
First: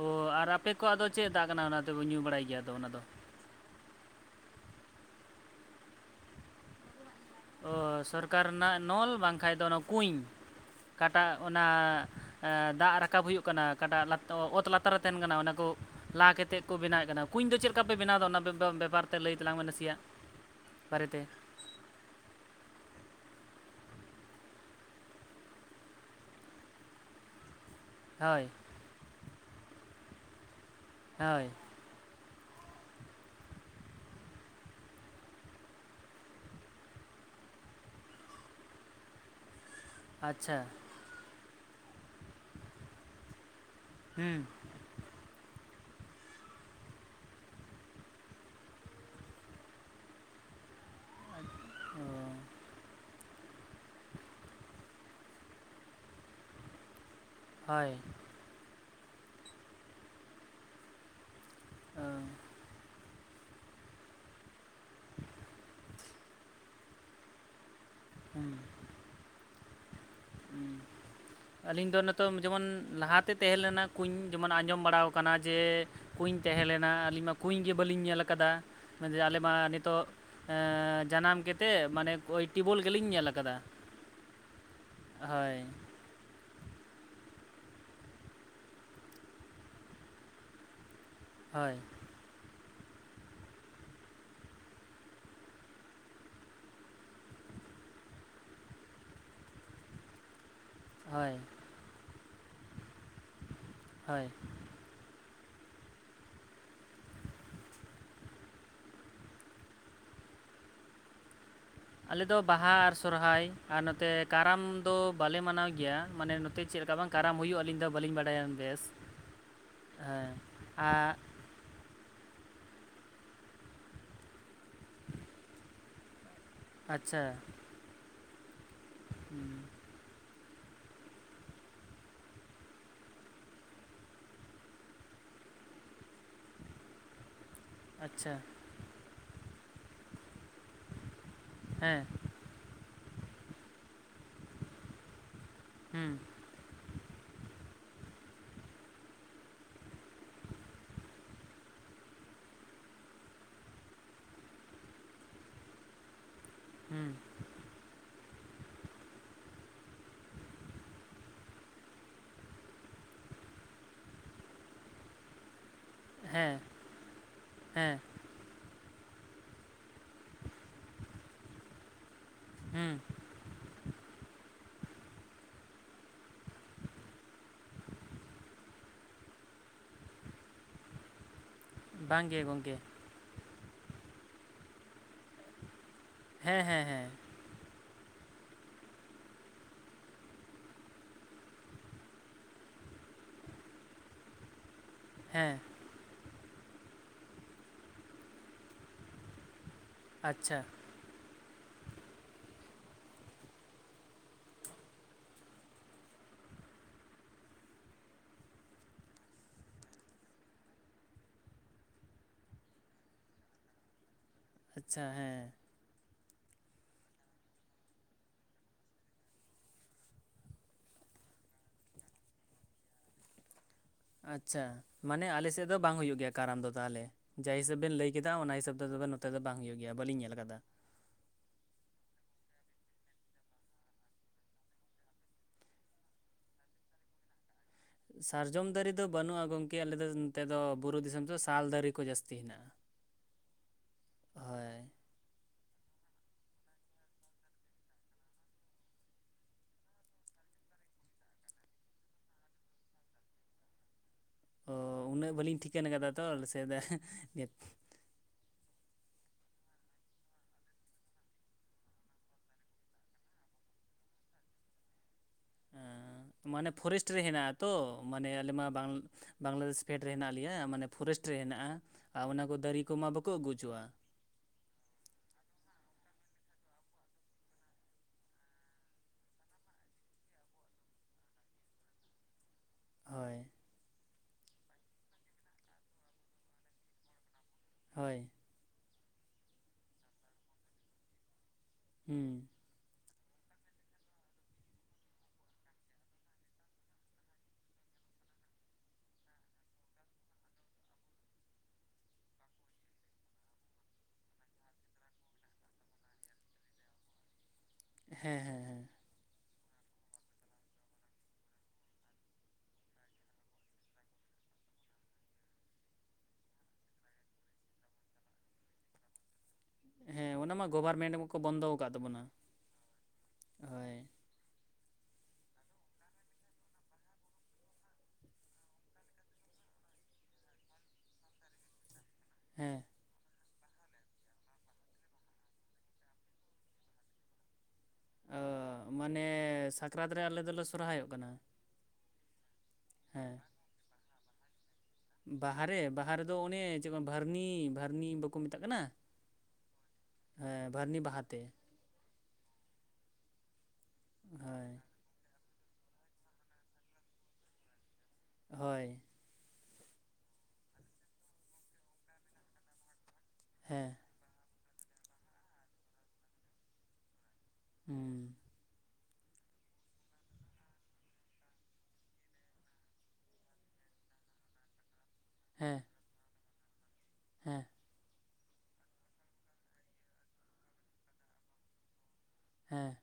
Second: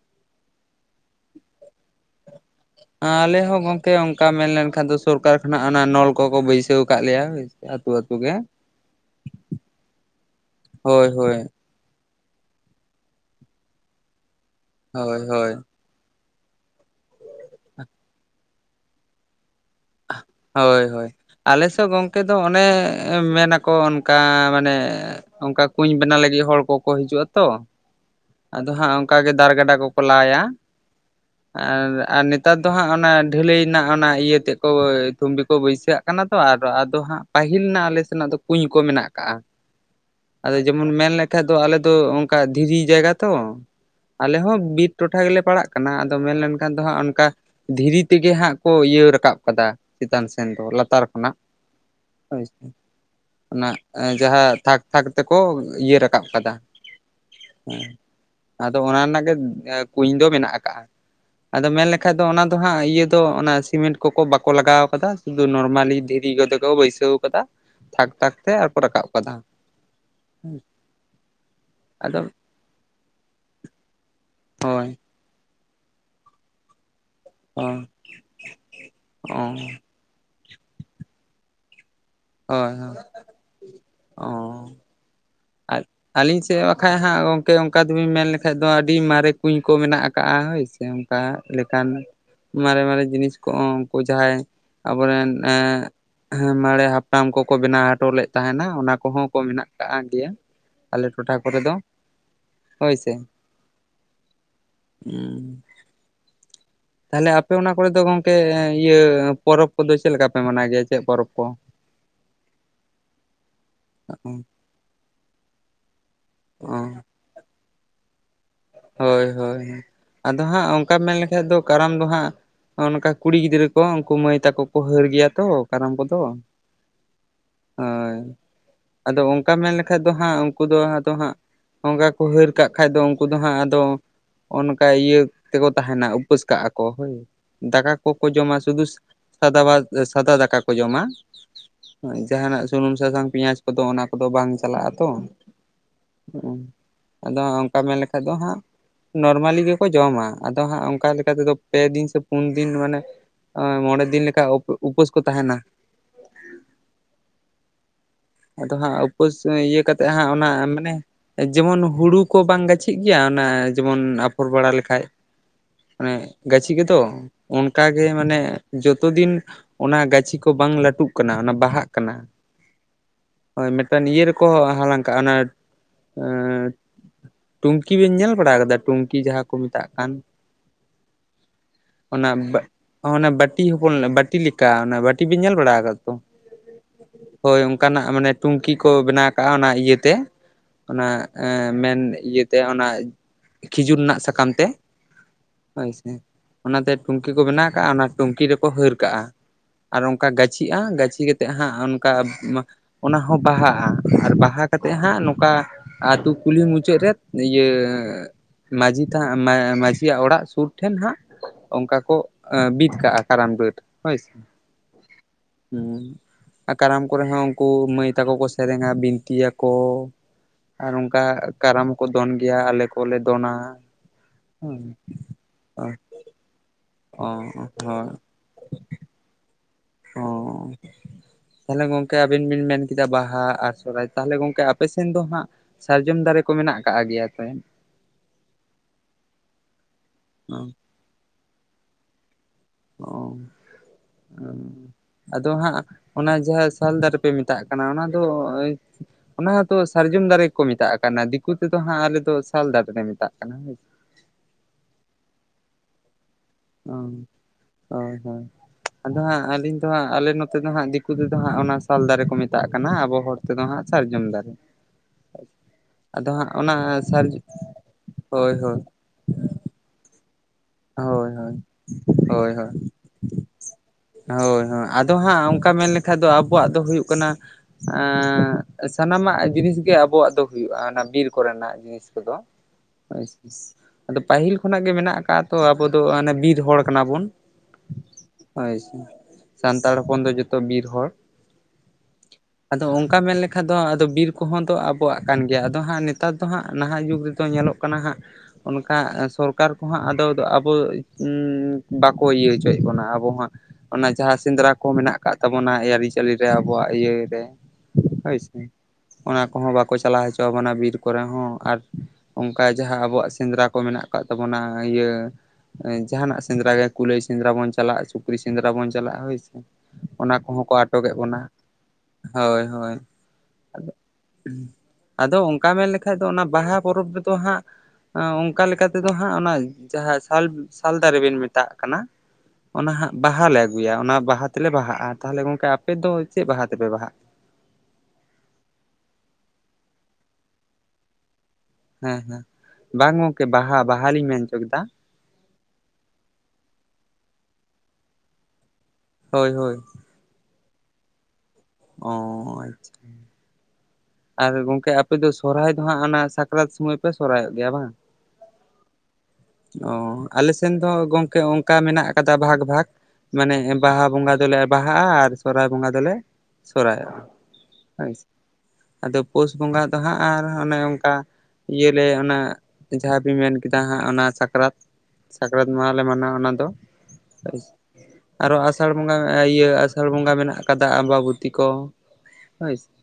ᱚ ᱟᱨ ᱟᱯᱮ ᱠᱚᱣᱟᱜ ᱫᱚ ᱪᱮᱫ ᱫᱟᱜ ᱠᱟᱱᱟ ᱚᱱᱟ ᱛᱮᱵᱚ ᱧᱩ ᱵᱟᱲᱟᱭ ᱜᱮᱭᱟᱫᱚ ᱚᱱᱟ ᱫᱚ ᱟᱞᱮ ᱦᱚᱸ ᱜᱚᱢᱠᱮ ᱚᱱᱠᱟ ᱢᱮᱱᱞᱮᱱᱠᱷᱟᱱ ᱫᱚ ᱥᱚᱨᱠᱟᱨ ᱠᱷᱚᱱᱟᱜ ᱚᱱᱟ ᱱᱚᱞ ᱠᱚᱠᱚ ᱵᱟᱹᱭᱥᱟᱹᱣ ᱟᱠᱟᱫ ᱞᱮᱭᱟ ᱚ ᱟᱹᱛᱩ ᱟᱹᱛᱩ ᱜᱮ ᱥᱚᱨᱠᱟᱨ ᱨᱮᱱᱟᱜ ᱱᱚᱞ ᱵᱟᱝᱠᱷᱟᱱ ᱫᱚ ᱚᱱᱟ ᱠᱩᱧ ᱦᱳᱭ ᱚᱴᱟᱜ ᱦᱳᱭ ᱚᱱᱟ ᱮᱸ ᱫᱟᱜ ᱨᱟᱠᱟᱵ ᱦᱩᱭᱩᱜ ᱠᱟᱱᱟ ᱚᱠᱟᱴᱟᱜ ᱞᱟᱛ ᱚᱛ ᱞᱟᱛᱟᱨ ᱨᱮ ᱛᱟᱦᱮᱱ ᱦᱳᱭ ᱠᱟᱱᱟ ᱦᱳᱭ ᱚᱱᱟ ᱠᱚ ᱞᱟ ᱠᱟᱛᱮᱫ ᱠᱚ ᱵᱮᱱᱟᱣᱮᱫ ᱠᱟᱱᱟ ᱠᱩᱸᱧ ᱫᱚ ᱪᱮᱫ ᱞᱮᱠᱟ ᱯᱮ ᱵᱮᱱᱟᱣ ᱫᱟ ᱚᱱᱟ ᱵᱮᱯᱟᱨ ᱛᱮ ᱞᱟᱹᱭ ᱛᱟᱞᱟᱝ ᱢᱮ ᱱᱟᱥᱮᱭᱟᱜ ᱦᱳᱭ ᱦᱳᱭ ᱵᱟᱨᱮᱛᱮ ᱟᱞᱮᱥᱮᱫ ᱜᱚᱢᱠᱮ ᱫᱚ ᱚᱱᱮ ᱢᱮᱱᱟᱠᱚ ᱚᱱᱠᱟ ᱢᱟᱱᱮ ᱚᱱᱠᱟ ᱠᱩᱧ ᱵᱮᱱᱟᱣ ᱞᱟᱹᱜᱤᱫ ᱦᱚᱲ ᱠᱚᱠᱚ ᱦᱤᱡᱩᱜᱼᱟ ᱛᱚ ᱦᱳᱭ ᱟᱫᱚ ᱦᱟᱸᱜ ᱚᱱᱠᱟᱟᱜ ᱜᱮ ᱫᱟᱨ ᱜᱟᱰᱟ ᱠᱚᱠᱚ ᱞᱟᱭᱟ ᱦᱳᱭ ᱟᱨ ᱟᱨ ᱱᱮᱛᱟᱨ ᱫᱚ ᱦᱟᱸᱜ ᱚᱱᱟ ᱰᱷᱟᱹᱞᱟᱹᱭ ᱨᱮᱱᱟᱜ ᱚᱱᱟ ᱤᱭᱟᱹ ᱛᱮᱫ ᱛᱷᱩᱢᱵᱤ ᱠᱚ ᱵᱟᱹᱭᱥᱟᱹᱟᱜ ᱠᱟᱱᱟ ᱛᱚ ᱟᱨ ᱟᱫᱚ ᱦᱟᱸᱜ ᱯᱟᱹᱦᱤᱞ ᱨᱮᱱᱟᱜ ᱟᱞᱮ ᱥᱮᱱᱟᱜ ᱫᱚ ᱠᱩᱧ ᱠᱚ ᱢᱮᱱᱟᱜ ᱠᱟᱜᱼᱟ ᱟᱫᱚ ᱟᱪᱪᱷᱟ ᱡᱮᱢᱚᱱ ᱢᱮᱱ ᱞᱮᱠᱷᱟᱡ ᱫᱚ ᱟᱞᱮ ᱫᱚ ᱚᱱᱠᱟ ᱫᱷᱤᱨᱤ ᱡᱟᱭᱜᱟ ᱛᱚ ᱟᱞᱮ ᱦᱩᱸ ᱦᱚᱸ ᱵᱤᱫ ᱴᱚᱴᱷᱟ ᱜᱮᱞᱮ ᱯᱟᱲᱟᱜ ᱠᱟᱱᱟ ᱟᱫᱚ ᱢᱮᱱᱞᱱᱠᱷᱟᱱ ᱫᱚ ᱦᱟᱸᱜ ᱚᱱᱠᱟ ᱫᱷᱤᱨᱤ ᱛᱮᱜᱮ ᱦᱟᱸᱜ ᱠᱚ ᱤᱭᱟᱹ ᱨᱟᱠᱟᱵ ᱪᱮᱛᱟᱱ ᱥᱮᱱ ᱫᱚ ᱞᱟᱛᱟᱨ ᱠᱷᱚᱱᱟᱜ ᱚ ᱦᱳᱭ ᱚᱱᱟ ᱡᱟᱦᱟᱸ ᱛᱷᱟᱠ ᱛᱷᱟᱠ ᱛᱮᱠᱚ ᱤᱭᱟᱹ ᱨᱟᱠᱟᱵ ᱠᱟᱫᱟ ᱦᱮᱸ ᱦᱳᱭ ᱟᱫᱚ ᱚᱱᱟ ᱨᱮᱱᱟᱜ ᱜᱮ ᱠᱩᱧ ᱫᱚ ᱢᱮᱱᱟᱜ ᱟᱠᱟᱜᱼᱟ ᱟᱫᱚ ᱚ ᱢᱮᱱᱞᱠᱷᱟᱡ ᱫᱚ ᱚᱱᱟ ᱫᱚ ᱦᱟᱸᱜ ᱤᱭᱟᱹ ᱫᱚ ᱚᱱᱟ ᱥᱤᱢᱮᱱᱴ ᱠᱚᱠᱚ ᱵᱟᱠᱚ ᱞᱟᱜᱟᱣ ᱠᱟᱫᱟ ᱥᱩᱫᱩ ᱱᱚᱨᱢᱟᱞᱤ ᱫᱷᱤᱨᱤ ᱠᱚᱛᱮ ᱠᱚ ᱵᱟᱹᱭᱥᱟᱹᱣ ᱠᱟᱫᱟ ᱛᱷᱟᱠ ᱛᱷᱟᱠ ᱦᱩᱸ ᱛᱮ ᱟᱨ ᱠᱚ ᱨᱟᱠᱟᱵ ᱠᱟᱫᱟ, ᱦᱮᱸ ᱦᱩᱸ ᱟᱹᱞᱤᱧ ᱫᱚ ᱟᱫᱚ ᱱᱤᱛᱚᱜ ᱡᱮᱢᱚᱱ ᱞᱟᱦᱟᱛᱮ ᱛᱟᱦᱮᱸ ᱞᱮᱱᱟ ᱠᱩᱧ ᱡᱮᱢᱚᱱ ᱟᱸᱡᱚᱢ ᱦᱳᱭ ᱵᱟᱲᱟ ᱟᱠᱟᱱᱟ ᱡᱮ ᱠᱩᱧ ᱛᱟᱦᱮᱸ ᱞᱮᱱᱟ ᱟᱹᱞᱤᱧ ᱢᱟ ᱠᱩᱧ ᱜᱮ ᱦᱳᱭ ᱵᱟᱹᱞᱤᱧ ᱧᱮᱞ ᱠᱟᱫᱟ ᱡᱮ ᱟᱞᱮ ᱚ ᱢᱟ ᱱᱤᱛᱚᱜ ᱡᱟᱱᱟᱢ ᱠᱮᱛᱮ ᱢᱟᱱᱮ ᱳᱭ ᱦᱳᱭ ᱴᱤᱭᱩᱵᱚᱞ ᱦᱳᱭ ᱜᱮᱞᱤᱧ ᱧᱮᱞ ᱠᱟᱫᱟ ᱚ ᱦᱳᱭ ᱟᱨ ᱟᱹᱞᱤᱧ ᱥᱮᱫ ᱵᱟᱠᱷᱟᱡ ᱦᱟᱸᱜ ᱜᱚᱝᱠᱮ ᱚᱱᱠᱟ ᱛᱮᱵᱤᱱ ᱢᱮᱱ ᱞᱮᱠᱷᱟᱡ ᱫᱚ ᱟᱹᱰᱤ ᱢᱟᱨᱮ ᱠᱩᱧ ᱠᱚ ᱢᱮᱱᱟᱜ ᱟᱠᱟᱜᱼᱟ ᱦᱳᱭ ᱥᱮ ᱚᱠᱟ ᱦᱳᱭ ᱞᱮᱠᱟᱱ ᱢᱟᱨᱮ ᱢᱟᱨᱮ ᱡᱤᱱᱤᱥ ᱠᱚᱦᱚᱸ ᱩᱱᱠᱩ ᱡᱟᱦᱟᱸᱭ ᱟᱵᱚᱨᱮᱱ ᱮ ᱦᱮᱸ ᱢᱟᱨᱮ ᱦᱟᱯᱲᱟᱢ ᱠᱚᱠᱚ ᱵᱮᱱᱟᱣ ᱦᱚᱴᱚ ᱞᱮᱫ ᱛᱟᱦᱮᱸᱱᱟ ᱚᱱᱟ ᱠᱚᱦᱚᱸ ᱠᱚ ᱢᱮᱱᱟᱜ ᱟᱠᱟᱜ ᱜᱮᱭᱟ ᱟᱞᱮ ᱴᱚᱴᱷᱟ ᱦᱳᱭ ᱠᱚᱨᱮ ᱫᱚ ᱦᱳᱭ ᱥᱮ ᱦᱳᱭ [inaudible] ᱛᱟᱦᱞᱮ ᱟᱯᱮ ᱚᱱᱟ ᱠᱚᱨᱮ ᱫᱚ ᱜᱚᱝᱠᱮ ᱤᱭᱟᱹ ᱯᱚᱨᱚᱵᱽ ᱠᱚᱫᱚ ᱪᱮᱫ ᱞᱮᱠᱟ ᱯᱮ ᱢᱟᱱᱟᱣ ᱜᱮᱭᱟ ᱪᱮᱫ ᱯᱚᱨᱚᱵᱽ ᱠᱚ ᱟᱞᱮ ᱫᱚ ᱵᱟᱦᱟ ᱟᱨ ᱥᱚᱦᱨᱟᱭ ᱟᱨ ᱱᱚᱛᱮ ᱠᱟᱨᱟᱢ ᱫᱚ ᱵᱟᱞᱮ ᱢᱟᱱᱟᱣ ᱜᱮᱭᱟ ᱢᱟᱱᱮ ᱛᱮ ᱚ ᱪᱮᱫ ᱞᱮᱠᱟ ᱵᱟᱝ ᱠᱟᱨᱟᱢ ᱦᱩᱭᱩᱜᱼᱟ ᱟᱹᱞᱤᱧ ᱫᱚ ᱵᱟᱞᱤᱧ ᱵᱟᱰᱟᱭᱟ ᱵᱮᱥ ᱦᱳᱭ ᱦᱳᱭ ᱦᱮᱸ ᱟᱫᱚ ᱦᱟᱸᱜ ᱚᱱᱠᱟ ᱟᱨ ᱢᱮᱱ ᱞᱮᱠᱷᱟᱡ ᱫᱚ ᱠᱟᱨᱟᱢ ᱫᱚ ᱦᱟᱸᱜ ᱚᱱᱠᱟ ᱠᱩᱲᱤ ᱜᱤᱫᱽᱨᱟᱹ ᱠᱚ ᱩᱱᱠᱩ ᱢᱟᱹᱭ ᱛᱟᱠᱚ ᱠᱚ ᱦᱟᱹᱨ ᱜᱮᱭᱟ ᱛᱚ ᱠᱟᱨᱟᱢ ᱠᱚᱫᱚ ᱟᱪᱪᱷᱟ ᱦᱳᱭ ᱟᱫᱚ ᱦᱩᱸ ᱚᱱᱠᱟ ᱢᱮᱱᱠᱷᱟᱱ ᱠᱷᱟᱱ ᱫᱚ ᱦᱟᱸᱜ ᱩᱱᱠᱩ ᱫᱚ ᱟᱫᱚ ᱦᱟᱸᱜ ᱚᱱᱠᱟ ᱠᱚ ᱦᱟᱹᱨ ᱠᱟᱜ ᱠᱷᱟᱡ ᱫᱚ ᱩᱱᱠᱩ ᱫᱚ ᱦᱟᱸᱜ ᱟᱫᱚ ᱚᱱᱠᱟ ᱤᱭᱟᱹ ᱛᱮᱠᱚ ᱛᱟᱦᱮᱱᱟ ᱩᱯᱟᱹᱥ ᱠᱟᱜᱼᱟ ᱠᱚ ᱦᱳᱭ ᱫᱟᱠᱟ ᱠᱚᱠᱚ ᱟᱪᱪᱷᱟ ᱡᱚᱢᱟ ᱥᱩᱫᱩ ᱥᱟᱫᱟ ᱵᱟ ᱥᱟᱫᱟ ᱫᱟᱠᱟ ᱠᱚ ᱡᱚᱢᱟ ᱦᱮᱸ ᱡᱟᱦᱟᱱᱟᱜ ᱥᱩᱱᱩᱢ ᱥᱟᱥᱟᱝ ᱯᱤᱸᱭᱟᱪ ᱠᱚᱫᱚ ᱚᱱᱟ ᱠᱚᱫᱚ ᱵᱟᱝ ᱪᱟᱞᱟᱜᱼᱟ ᱛᱚ ᱦᱩᱸ [unintelligible] ᱟᱫᱚ ᱦᱟᱸᱜ ᱚᱱᱠᱟ ᱢᱮᱱ ᱞᱮᱠᱷᱟ ᱫᱚ ᱦᱟᱸᱜ ᱱᱚᱨᱢᱟᱞᱤ ᱜᱮᱠᱚ ᱡᱚᱢᱟ ᱟᱫᱚ ᱦᱟᱸᱜ ᱚᱱᱠᱟ ᱞᱮᱠᱟ ᱛᱮᱫᱚ ᱯᱮ ᱫᱤᱱ ᱥᱮ ᱯᱩᱱ ᱫᱤᱱ ᱢᱟᱱᱮ ᱢᱚᱬᱮ ᱫᱤᱱ ᱞᱮᱠᱟ ᱩᱯᱟᱹᱥ ᱠᱚ ᱛᱟᱦᱮᱱᱟ ᱦᱩᱸ ᱟᱫᱚ ᱦᱟᱸᱜ ᱩᱯᱟᱹᱥ ᱤᱭᱟᱹ ᱠᱟᱛᱮᱫ ᱦᱟᱸᱜ ᱚᱱᱟ ᱢᱟᱱᱮ ᱡᱮᱢᱚᱱ ᱦᱩᱲᱩ ᱠᱚ ᱵᱟᱝ ᱜᱟᱪᱷᱤ ᱜᱮᱭᱟ ᱚᱱᱟ ᱡᱮᱢᱚᱱ ᱟᱯᱷᱚᱨ ᱵᱟᱲᱟ ᱞᱮᱠᱷᱟ ᱢᱟᱱᱮ ᱦᱮᱸ ᱜᱟᱹᱪᱷᱤ ᱜᱮᱛᱚ ᱚᱱᱠᱟ ᱦᱮᱸ ᱜᱮ ᱢᱟᱱᱮ ᱡᱚᱛᱚ ᱫᱤᱱ ᱚᱱᱟ ᱜᱟᱹᱪᱷᱤ ᱠᱚ ᱵᱟᱝ ᱞᱟᱹᱴᱩᱜ ᱠᱟᱱᱟ ᱚᱱᱟ ᱵᱟᱦᱟᱜ ᱠᱟᱱᱟ ᱦᱩᱸ ᱦᱳᱭ ᱢᱤᱫᱴᱟᱱ ᱤᱭᱟᱹ ᱨᱮᱠᱚ ᱦᱟᱞᱟᱝ ᱠᱟᱜᱼᱟ ᱚᱱᱟ ᱴᱩᱝᱠᱤ ᱵᱮᱱ ᱧᱮᱞ ᱵᱟᱲᱟ ᱟᱠᱟᱫᱟ ᱴᱩᱝᱠᱤ ᱡᱟᱦᱟᱸ ᱠᱚ ᱢᱮᱛᱟᱜ ᱠᱟᱱ ᱵᱟᱝ ᱚᱱᱟ ᱜᱮ ᱵᱟᱹ- ᱜᱚᱢᱠᱮ ᱚᱱᱟ ᱵᱟᱴᱤ ᱦᱚᱯᱚᱱ ᱵᱟᱴᱤ ᱞᱮᱠᱟ ᱚᱱᱟ ᱵᱟᱴᱤ ᱵᱤᱱ ᱧᱮᱞ ᱵᱟᱲᱟ ᱟᱠᱟᱫ ᱛᱚ ᱦᱮᱸ ᱦᱮᱸ ᱦᱮᱸ ᱦᱳᱭ ᱚᱱᱠᱟᱱᱟᱜ ᱢᱟᱱᱮ ᱴᱩᱝᱠᱤ ᱠᱚ ᱵᱮᱱᱟᱣ ᱠᱟᱜᱼᱟ ᱚᱱᱟ ᱤᱭᱟᱹᱛᱮ ᱚᱱᱟ ᱢᱮᱱ ᱤᱭᱟᱹ ᱛᱮ ᱚᱱᱟ ᱠᱷᱤᱡᱩᱨ ᱨᱮᱱᱟᱜ ᱥᱟᱠᱟᱢ ᱛᱮ ᱦᱮᱸ ᱦᱳᱭ ᱥᱮ ᱚᱱᱟᱛᱮ ᱴᱩᱝᱠᱤ ᱠᱚ ᱵᱮᱱᱟᱣ ᱠᱟᱜᱼᱟ ᱚᱱᱟ ᱴᱩᱝᱠᱤ ᱨᱮᱠᱚ ᱦᱟᱹᱨ ᱠᱟᱜᱼᱟ ᱟᱨ ᱚᱱᱠᱟ ᱟᱪᱪᱷᱟ ᱜᱟᱹᱪᱷᱤᱜᱼᱟ ᱜᱟᱹᱪᱷᱤ ᱠᱟᱛᱮᱫ ᱦᱟᱸᱜ ᱚᱱᱠᱟ ᱚᱱᱟ ᱦᱚᱸ ᱵᱟᱦᱟᱜᱼᱟ ᱟᱨ ᱵᱟᱦᱟ ᱠᱟᱛᱮᱫ ᱦᱟᱸᱜ ᱱᱚᱝᱠᱟ ᱟᱹᱛᱩ ᱠᱩᱞᱦᱤ ᱢᱩᱪᱟᱹᱫ ᱨᱮ ᱤᱭᱟᱹ ᱢᱟᱺᱡᱷᱤ ᱛᱷᱟ ᱢᱟᱺᱡᱷᱤᱭᱟᱜ ᱚᱲᱟᱜ ᱥᱩᱨ ᱴᱷᱮᱱ ᱦᱟᱸᱜ ᱚᱱᱠᱟ ᱠᱚ ᱵᱤᱫ ᱠᱟᱜᱼᱟ ᱠᱟᱨᱟᱢ ᱰᱟᱹᱨ ᱦᱳᱭᱥᱮ ᱟᱪᱪᱷᱟ ᱦᱮᱸ ᱟᱨ ᱠᱟᱨᱟᱢ ᱠᱚᱨᱮ ᱦᱚᱸ ᱩᱱᱠᱩ ᱢᱟᱹᱭ ᱛᱟᱠᱚ ᱠᱚ ᱥᱮᱨᱮᱧᱟ ᱵᱤᱱᱛᱤᱭᱟᱠᱚ ᱟᱨ ᱚᱱᱠᱟ ᱠᱟᱨᱟᱢ ᱠᱚ ᱫᱚᱱ ᱜᱮᱭᱟ ᱟᱞᱮ ᱠᱚᱞᱮ ᱫᱚᱱᱟ ᱟᱪᱪᱷᱟ ᱦᱮᱸ ᱢᱟᱱᱮ ᱟᱞᱮᱥᱮᱫ ᱫᱚ ᱵᱟᱝ ᱦᱩᱭᱩᱜ ᱜᱮᱭᱟ ᱠᱟᱨᱟᱢ ᱫᱚ ᱛᱟᱦᱚᱞᱮ ᱚ ᱦᱳᱭ ᱡᱟ ᱦᱤᱥᱟᱹᱵ ᱵᱮᱱ ᱞᱟᱹᱭ ᱠᱮᱫᱟ ᱚᱱᱟ ᱦᱤᱥᱟᱹᱵᱽ ᱫᱚ ᱱᱚᱛᱮ ᱫᱚ ᱵᱟᱝ ᱦᱩᱭᱩᱜ ᱜᱮᱭᱟ ᱵᱟᱞᱤᱹᱧ ᱚ ᱧᱮᱞ ᱟᱠᱟᱫᱟ ᱛᱟᱦᱚᱞᱮ ᱜᱚᱝᱠᱮ ᱟᱵᱤᱱ ᱵᱤᱱ ᱢᱮᱱ ᱠᱮᱫᱟ ᱵᱟᱦᱟ ᱟᱨ ᱥᱚᱨᱦᱟᱭ ᱛᱟᱦᱞᱮ ᱜᱚᱝᱠᱮ ᱟᱯᱮ ᱥᱮᱱ ᱫᱚ ᱦᱟᱸᱜ ᱥᱟᱨᱡᱚᱢ ᱫᱟᱨᱮ ᱠᱚ ᱢᱮᱱᱟᱜ ᱟᱠᱟᱜ ᱜᱮᱭᱟ ᱛᱚ ᱥᱟᱨᱡᱚᱢ ᱫᱟᱨᱮ ᱫᱚ ᱵᱟᱹᱱᱩᱜᱼᱟ ᱜᱚᱢᱠᱮ ᱟᱞᱮ ᱫᱚ ᱱᱚᱛᱮ ᱫᱚ ᱵᱩᱨᱩ ᱫᱤᱥᱚᱢ ᱫᱚ ᱥᱟᱞ ᱫᱟᱨᱮ ᱠᱚ ᱡᱟᱹᱥᱛᱤ ᱦᱮᱱᱟᱜᱼᱟ ᱚ ᱦᱳᱭ ᱟᱢ ᱟᱫᱚ ᱦᱟᱸᱜ ᱚᱱᱟ ᱡᱟᱦᱟᱸ ᱥᱟᱞ ᱫᱟᱨᱮ ᱯᱮ ᱢᱮᱛᱟᱜ ᱠᱟᱱᱟ ᱚᱱᱟ ᱫᱚ ᱚᱱᱟ ᱦᱚᱸᱛᱚ ᱥᱟᱨᱡᱚᱢ ᱫᱟᱨᱮ ᱜᱮᱠᱚ ᱢᱮᱛᱟᱜ ᱠᱟᱱᱟ ᱫᱤᱠᱩ ᱛᱮᱫᱚ ᱦᱟᱸᱜ ᱟᱞᱮ ᱫᱚ ᱥᱟᱞ ᱫᱟᱨᱮ ᱞᱮ ᱢᱮᱛᱟᱜ ᱠᱟᱱᱟ ᱦᱳᱭ ᱾ ᱚ ᱩᱱᱟᱹᱜ ᱵᱟᱹᱞᱤᱧ ᱴᱷᱤᱠᱟᱹᱱ ᱠᱟᱫᱟ ᱛᱚ [unintelligible] ᱦᱳ ᱦᱳᱭ ᱾ ᱟᱫᱚ ᱦᱟᱸᱜ ᱟᱹᱞᱤᱧ ᱫᱚ ᱦᱟᱸᱜ ᱟᱞᱮ ᱱᱚᱛᱮ ᱫᱚ ᱦᱟᱸᱜ ᱫᱤᱠᱩ ᱛᱮᱫᱚ ᱦᱟᱸᱜ ᱚᱱᱟ ᱥᱟᱞ ᱫᱟᱨᱮ ᱠᱚ ᱢᱮᱛᱟᱜ ᱠᱟᱱᱟ ᱟᱵᱚ ᱦᱚᱲ ᱱᱮᱛᱮ ᱫᱚ ᱦᱟᱸᱜ ᱥᱟᱨᱡᱚᱢ ᱫᱟᱨᱮ ᱾ ᱢᱟᱱᱮ ᱯᱷᱚᱨᱮᱥᱴ ᱨᱮ ᱥᱟᱨᱡᱚᱢ ᱦᱮᱱᱟᱜᱼᱟ ᱛᱚ ᱢᱟᱱᱮ ᱟᱞᱮ ᱦᱳᱭ ᱢᱟ ᱦᱳᱭ ᱵᱟᱝ ᱵᱟᱝᱞᱟᱫᱮᱥ ᱯᱷᱮᱰ ᱨᱮ ᱦᱮᱱᱟᱜ ᱞᱮᱭᱟ ᱢᱟᱱᱮ ᱯᱷᱚᱨᱮᱥᱴ ᱦᱳᱭ ᱨᱮ ᱦᱳᱭ ᱦᱮᱱᱟᱜᱼᱟ ᱟᱨ ᱚᱱᱟ ᱦᱳᱭ ᱠᱚ ᱦᱳᱭ ᱫᱟᱨᱮ ᱠᱚᱢᱟ ᱵᱟᱠᱚ ᱟᱹᱜᱩ ᱦᱚᱪᱚᱣᱟ ᱾ ᱦᱳᱭ ᱦᱳᱭ ᱟᱫᱚ ᱦᱟᱸᱜ ᱚᱱᱠᱟ ᱢᱮᱱ ᱞᱮᱠᱷᱟᱱ ᱫᱚ ᱟᱵᱚᱣᱟᱜ ᱫᱚ ᱦᱩᱭᱩᱜ ᱠᱟᱱᱟ ᱮᱸ ᱥᱟᱱᱟᱢᱟᱜ ᱡᱤᱱᱤᱥ ᱜᱮ ᱟᱵᱚᱣᱟᱜ ᱫᱚ ᱦᱩᱭᱩᱜᱼᱟ ᱚᱱᱟ ᱵᱤᱨ ᱠᱚᱨᱮᱱᱟᱜᱼᱜᱮ ᱾ ᱡᱤᱱᱤᱥ ᱠᱚᱫᱚ ᱦᱳᱭ [unintelligible] ᱟᱫᱚ ᱯᱟᱹᱦᱤᱞ ᱠᱷᱚᱱᱟᱜ ᱜᱮ ᱢᱮᱱᱟᱜ ᱠᱟᱜᱼᱟ ᱛᱚ ᱟᱵᱚ ᱫᱚ ᱚᱱᱮ ᱵᱤᱨ ᱦᱚᱲ ᱠᱟᱱᱟ ᱵᱚᱱ ᱦᱳᱭ ᱦᱳᱭ ᱥᱮ ᱥᱟᱱᱛᱟᱲ ᱦᱚᱯᱚᱱ ᱫᱚ ᱡᱚᱛᱚ ᱵᱤᱨ ᱦᱚᱲ ᱾ ᱦᱩᱸ ᱟᱫᱚ ᱚᱱᱠᱟ ᱢᱮᱱ ᱞᱮᱠᱷᱟᱱ ᱫᱚ ᱟᱫᱚ ᱵᱤᱨ ᱠᱚᱦᱚᱸ ᱫᱚ ᱟᱵᱚᱣᱟᱜ ᱠᱟᱱ ᱜᱮᱭᱟ ᱟᱫᱚ ᱦᱟᱸᱜ ᱱᱮᱛᱟᱨ ᱫᱚ ᱦᱟᱸᱜ ᱱᱟᱦᱟᱜ ᱡᱩᱜᱽ ᱨᱮᱫᱚ ᱧᱮᱞᱚᱜ ᱠᱟᱱᱟ ᱠᱟᱱᱟ ᱦᱟᱸᱜ ᱚᱱᱠᱟ ᱥᱚᱨᱠᱟᱨ ᱠᱚᱦᱟᱸᱜ ᱟᱫᱚ ᱟᱵᱚ ᱵᱟᱠᱚ ᱤᱭᱟᱹ ᱦᱚᱪᱚᱭᱮᱫ ᱵᱚᱱᱟ ᱟᱵᱚ ᱦᱚᱸᱜ ᱚᱱᱟ ᱡᱟᱦᱟᱸ ᱥᱮᱸᱫᱽᱨᱟ ᱠᱚ ᱢᱮᱱᱟᱜ ᱟᱠᱟᱫ ᱛᱟᱵᱚᱱᱟ ᱟᱹᱨᱤᱪᱟᱹᱞᱤ ᱨᱮ ᱟᱵᱚᱣᱟᱜ ᱤᱭᱟᱹᱭ ᱨᱮ ᱾ ᱦᱮᱸ ᱦᱳᱭ ᱥᱮ ᱦᱮᱸ ᱦᱮᱸ ᱚᱱᱟ ᱠᱚ ᱦᱚᱸ ᱵᱟᱠᱚ ᱪᱟᱞᱟᱣ ᱦᱚᱪᱚ ᱟᱵᱚᱱᱟ ᱵᱤᱨ ᱠᱚᱨᱮ ᱦᱚᱸ ᱟᱨ ᱚᱱᱠᱟ ᱡᱟᱦᱟᱸ ᱟᱵᱚᱣᱟᱜ ᱥᱮᱸᱫᱽᱨᱟ ᱠᱚ ᱢᱮᱱᱟᱜ ᱟᱠᱟᱫ ᱛᱟᱵᱚᱱᱟ ᱤᱭᱟᱹ ᱡᱟᱦᱟᱸᱱᱟᱜ ᱥᱮᱸᱫᱽᱨᱟ ᱜᱮ ᱠᱩᱞᱟᱹᱭ ᱥᱮᱸᱫᱽᱨᱟ ᱵᱚᱱ ᱪᱟᱞᱟᱜᱼᱟ, ᱥᱩᱠᱨᱤ ᱥᱮᱸᱫᱽᱨᱟ ᱵᱚᱱ ᱪᱟᱞᱟᱜᱼᱟ ᱦᱳᱭ ᱥᱮ ᱦᱮᱸ ᱚᱱᱟ ᱢᱟ ᱠᱚᱦᱚᱸ ᱠᱚ ᱟᱴᱚᱠᱮᱫ ᱜᱚᱵᱷᱚᱨᱢᱮᱱᱴ ᱢᱟᱠᱚ ᱵᱚᱱᱟ ᱵᱚᱱᱫᱚ ᱟᱠᱟᱫ ᱛᱟᱵᱚᱱᱟ ᱦᱳᱭ ᱦᱳᱭ ᱟᱫᱚ ᱦᱳᱭ ᱟᱫᱚ ᱚᱱᱠᱟ ᱢᱮᱱ ᱞᱮᱠᱷᱟᱱ ᱫᱚ ᱚᱱᱟ ᱵᱟᱦᱟ ᱯᱚᱨᱚᱵᱽ ᱨᱮᱫᱚ ᱦᱟᱸᱜ ᱚᱱᱠᱟ ᱞᱮᱠᱟ ᱛᱮᱫᱚ ᱦᱟᱸᱜ ᱚᱱᱟ ᱡᱟᱦᱟᱸ ᱥᱟᱞ ᱥᱟᱞ ᱫᱟᱨᱮ ᱵᱤᱱ ᱢᱮᱛᱟᱜ ᱠᱟᱱᱟ ᱦᱮᱸ ᱚᱱᱟ ᱦᱟᱸᱜ ᱵᱟᱦᱟ ᱞᱮ ᱟᱹᱜᱩᱭᱟ ᱚᱱᱟ ᱵᱟᱦᱟ ᱛᱮᱞᱮ ᱵᱟᱦᱟᱜᱼᱟ ᱛᱟᱦᱚᱞᱮ ᱜᱚᱝᱠᱮ ᱟᱯᱮ ᱫᱚ ᱪᱮᱫ ᱵᱟᱦᱟ ᱛᱮᱯᱮ ᱵᱟᱦᱟᱜᱼᱟ? ᱚ ᱢᱟᱱᱮ ᱥᱟᱠᱨᱟᱛ ᱨᱮ ᱟᱞᱮ ᱫᱚᱞᱮ ᱥᱚᱨᱦᱟᱭᱚᱜ ᱠᱟᱱᱟ ᱾ ᱦᱮᱸ ᱦᱮᱸ ᱵᱟᱝ ᱜᱚᱝᱠᱮ ᱵᱟᱦᱟ ᱵᱟᱦᱟ ᱞᱤᱧ ᱢᱮᱱ ᱚᱪᱚ ᱠᱮᱫᱟ ᱾ ᱵᱟᱦᱟ ᱨᱮ ᱵᱟᱦᱟ ᱨᱮ ᱫᱚ ᱚᱱᱮ ᱪᱮᱫ ᱠᱚ ᱢᱮᱱ ᱵᱷᱟᱨᱱᱤ ᱵᱷᱟᱨᱱᱤ ᱵᱟᱠᱚ ᱢᱮᱛᱟᱜ ᱠᱟᱱᱟ ᱦᱳᱭ ᱦᱳᱭ ᱾ ᱦᱮᱸ ᱵᱷᱟᱨᱱᱤ ᱵᱟᱦᱟ ᱛᱮ ᱾ ᱚ ᱟᱪᱪᱷᱟ ᱾ ᱟᱨ ᱦᱳᱭ ᱜᱚᱝᱠᱮ ᱟᱯᱮ ᱫᱚ ᱥᱚᱨᱦᱟᱭ ᱫᱚ ᱦᱟᱸᱜ ᱚᱱᱟ ᱥᱟᱠᱨᱟᱛ ᱥᱚᱢᱚᱭ ᱯᱮ ᱥᱚᱨᱦᱟᱭᱚᱜ ᱜᱮᱭᱟ ᱵᱟᱝ? ᱦᱳᱭ ᱾ ᱚ ᱟᱞᱮ ᱥᱮᱱ ᱫᱚ ᱜᱚᱝᱠᱮ ᱚᱱᱠᱟ ᱢᱮᱱᱟᱜ ᱟᱠᱟᱫᱟ ᱵᱷᱟᱜᱽ ᱵᱷᱟᱜᱽ ᱢᱟᱱᱮ ᱦᱮᱸ ᱵᱟᱦᱟ ᱵᱚᱸᱜᱟ ᱫᱚᱞᱮ ᱵᱟᱦᱟᱜᱼᱟ ᱟᱨ ᱥᱚᱨᱦᱟᱭ ᱵᱚᱸᱜᱟ ᱫᱚᱞᱮ ᱥᱚᱨᱦᱟᱭᱚᱜᱼᱟ ᱾ ᱦᱳᱭ ᱦᱩᱸ ᱟᱫᱚ ᱯᱩᱥ ᱵᱚᱸᱜᱟ ᱫᱚ ᱦᱟᱸᱜ ᱟᱨ ᱚᱱᱮ ᱚᱱᱠᱟ ᱤᱭᱟᱹ ᱞᱮ ᱚᱱᱟ ᱡᱟᱦᱟᱸ ᱵᱤᱱ ᱢᱮᱱ ᱠᱮᱫᱟ ᱦᱟᱸᱜ ᱚᱱᱟ ᱥᱟᱠᱨᱟᱛ ᱥᱟᱠᱨᱟᱛ ᱦᱮᱸ ᱢᱟᱦᱟᱞᱮ ᱢᱟᱱᱟᱣᱟ ᱚᱱᱟ ᱫᱚ ᱾ ᱦᱮᱸ ᱟᱨ ᱦᱚᱸ ᱟᱥᱟᱲ ᱵᱚᱸᱜᱟ ᱤᱭᱟᱹ ᱟᱥᱟᱲ ᱵᱚᱸᱜᱟ ᱢᱮᱱᱟᱜ ᱟᱠᱟᱫᱟ ᱟᱸᱵᱟᱵᱚᱛᱤ ᱠᱚ ᱾ ᱦᱮᱸ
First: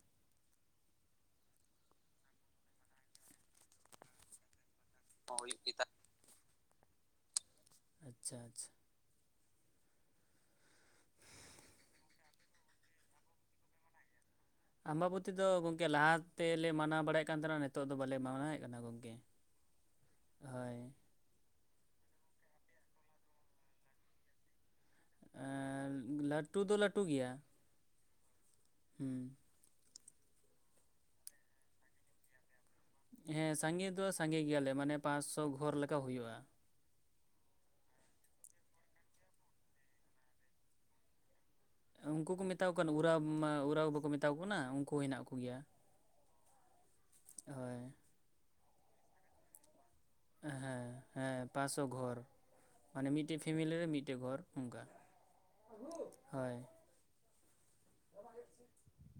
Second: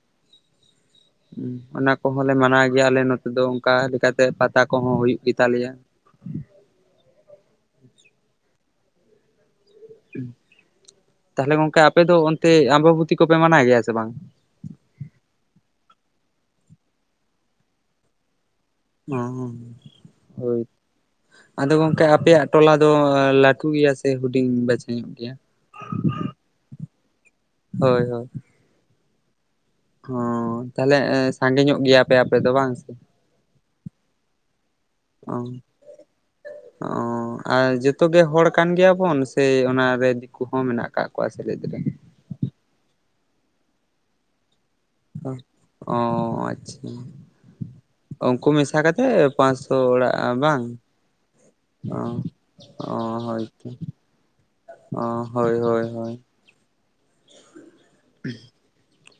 ᱚᱱᱟ ᱠᱚᱦᱚᱸ ᱞᱮ ᱢᱟᱱᱟᱣ ᱜᱮᱭᱟ ᱟᱞᱮ ᱱᱚᱛᱮ ᱫᱚ ᱚᱱᱠᱟ ᱞᱮᱠᱟ ᱛᱮ ᱯᱟᱛᱟ ᱠᱚᱦᱚᱸ ᱦᱩᱭᱩᱜ ᱦᱩᱭᱩᱜ ᱜᱮᱛᱟᱞᱮᱭᱟ ᱜᱮᱛᱟ ᱟᱪᱪᱷᱟ ᱟᱪᱪᱷᱟ ᱾ ᱛᱟᱦᱚᱞᱮ ᱜᱚᱢᱠᱮ ᱟᱯᱮ ᱫᱚ ᱚᱱᱛᱮ ᱟᱸᱵᱟᱵᱚᱛᱤ ᱠᱚᱯᱮ ᱢᱟᱱᱟᱣ ᱜᱮᱭᱟ ᱥᱮ ᱵᱟᱝ? ᱟᱸᱵᱟᱵᱚᱛᱤ ᱫᱚ ᱜᱚᱝᱠᱮ ᱞᱟᱦᱟ ᱛᱮᱞᱮ ᱢᱟᱱᱟᱣ ᱵᱟᱲᱟᱭᱮᱫ ᱠᱟᱱ ᱛᱟᱸᱦᱮᱱᱟ ᱱᱤᱛᱚᱜ ᱫᱚ ᱵᱟᱞᱮ ᱢᱟᱱᱟᱣᱮᱫ ᱠᱟᱱᱟ ᱜᱚᱢᱠᱮ ᱦᱚᱸ ᱦᱚᱸ ᱦᱳᱭ ᱾ ᱟᱫᱚ ᱜᱚᱢᱠᱮ ᱟᱯᱮᱭᱟᱜ ᱴᱚᱞᱟ ᱫᱚ ᱞᱟᱹᱴᱷᱩ ᱜᱮᱭᱟ ᱥᱮ ᱦᱩᱰᱤᱧ [unintelligible] ᱮᱸ ᱞᱟᱹᱴᱷᱩ ᱫᱚ ᱞᱟᱹᱴᱷᱩ ᱜᱮᱭᱟ ᱾ ᱦᱳᱭ ᱦᱳᱭ ᱾ ᱦᱩᱸ ᱦᱸ ᱛᱟᱦᱚᱞᱮ ᱥᱟᱸᱜᱮ ᱧᱚᱜ ᱜᱮᱭᱟᱯᱮ ᱟᱯᱮ ᱫᱚ ᱵᱟᱝ ᱦᱮᱸ ᱥᱟᱸᱜᱮ ᱫᱚ ᱥᱟᱸᱜᱮ ᱜᱮᱭᱟᱞᱮ ᱢᱟᱱᱮ ᱚ ᱯᱟᱸᱥᱚ ᱜᱷᱚᱨ ᱞᱮᱠᱟ ᱦᱩᱭᱩᱜᱼᱟ ᱚ ᱟᱨ ᱡᱚᱛᱚ ᱜᱮ ᱦᱚᱲ ᱠᱟᱱ ᱜᱮᱭᱟᱵᱚᱱ ᱥᱮ ᱚᱱᱟᱨᱮ ᱫᱤᱠᱩ ᱦᱚᱸ ᱢᱮᱱᱟᱜ ᱟᱠᱟᱟᱜ ᱠᱚᱣᱟ [unintelligible] ᱩᱱᱠᱩ ᱠᱚ ᱢᱮᱛᱟ ᱠᱚ ᱠᱟᱱ ᱩᱨᱟᱣ ᱢᱟ ᱩᱨᱟᱣ ᱵᱟᱠᱚ ᱢᱮᱛᱟᱣᱟ ᱠᱚ ᱠᱟᱱᱟ ᱩᱱ- ᱠᱩ ᱦᱮᱱᱟᱜ ᱠᱚᱜᱮᱭᱟ, ᱚ ᱟᱪᱪᱷᱟ ᱦᱳᱣ ᱩᱱᱠᱩ ᱢᱮᱥᱟ ᱠᱟᱛᱮᱜ ᱯᱟᱸᱥᱳ ᱚᱲᱟᱜ ᱵᱟᱝ ᱦᱮᱸ ᱦᱮᱸ ᱯᱟᱸᱪᱥᱚ ᱚ ᱜᱷᱚᱨ ᱚ ᱢᱟᱱᱮ ᱢᱤᱫᱴᱮᱡ ᱦᱳᱭᱛᱚ ᱯᱷᱮᱢᱮᱞᱤ ᱨᱮ ᱢᱤᱫᱴᱮᱡ ᱜᱷᱚᱨ ᱚᱱᱠᱟ ᱚ ᱦᱳᱭ ᱦᱳᱭ ᱦᱳᱭ ᱾ ᱦᱳᱭ [unintelligible]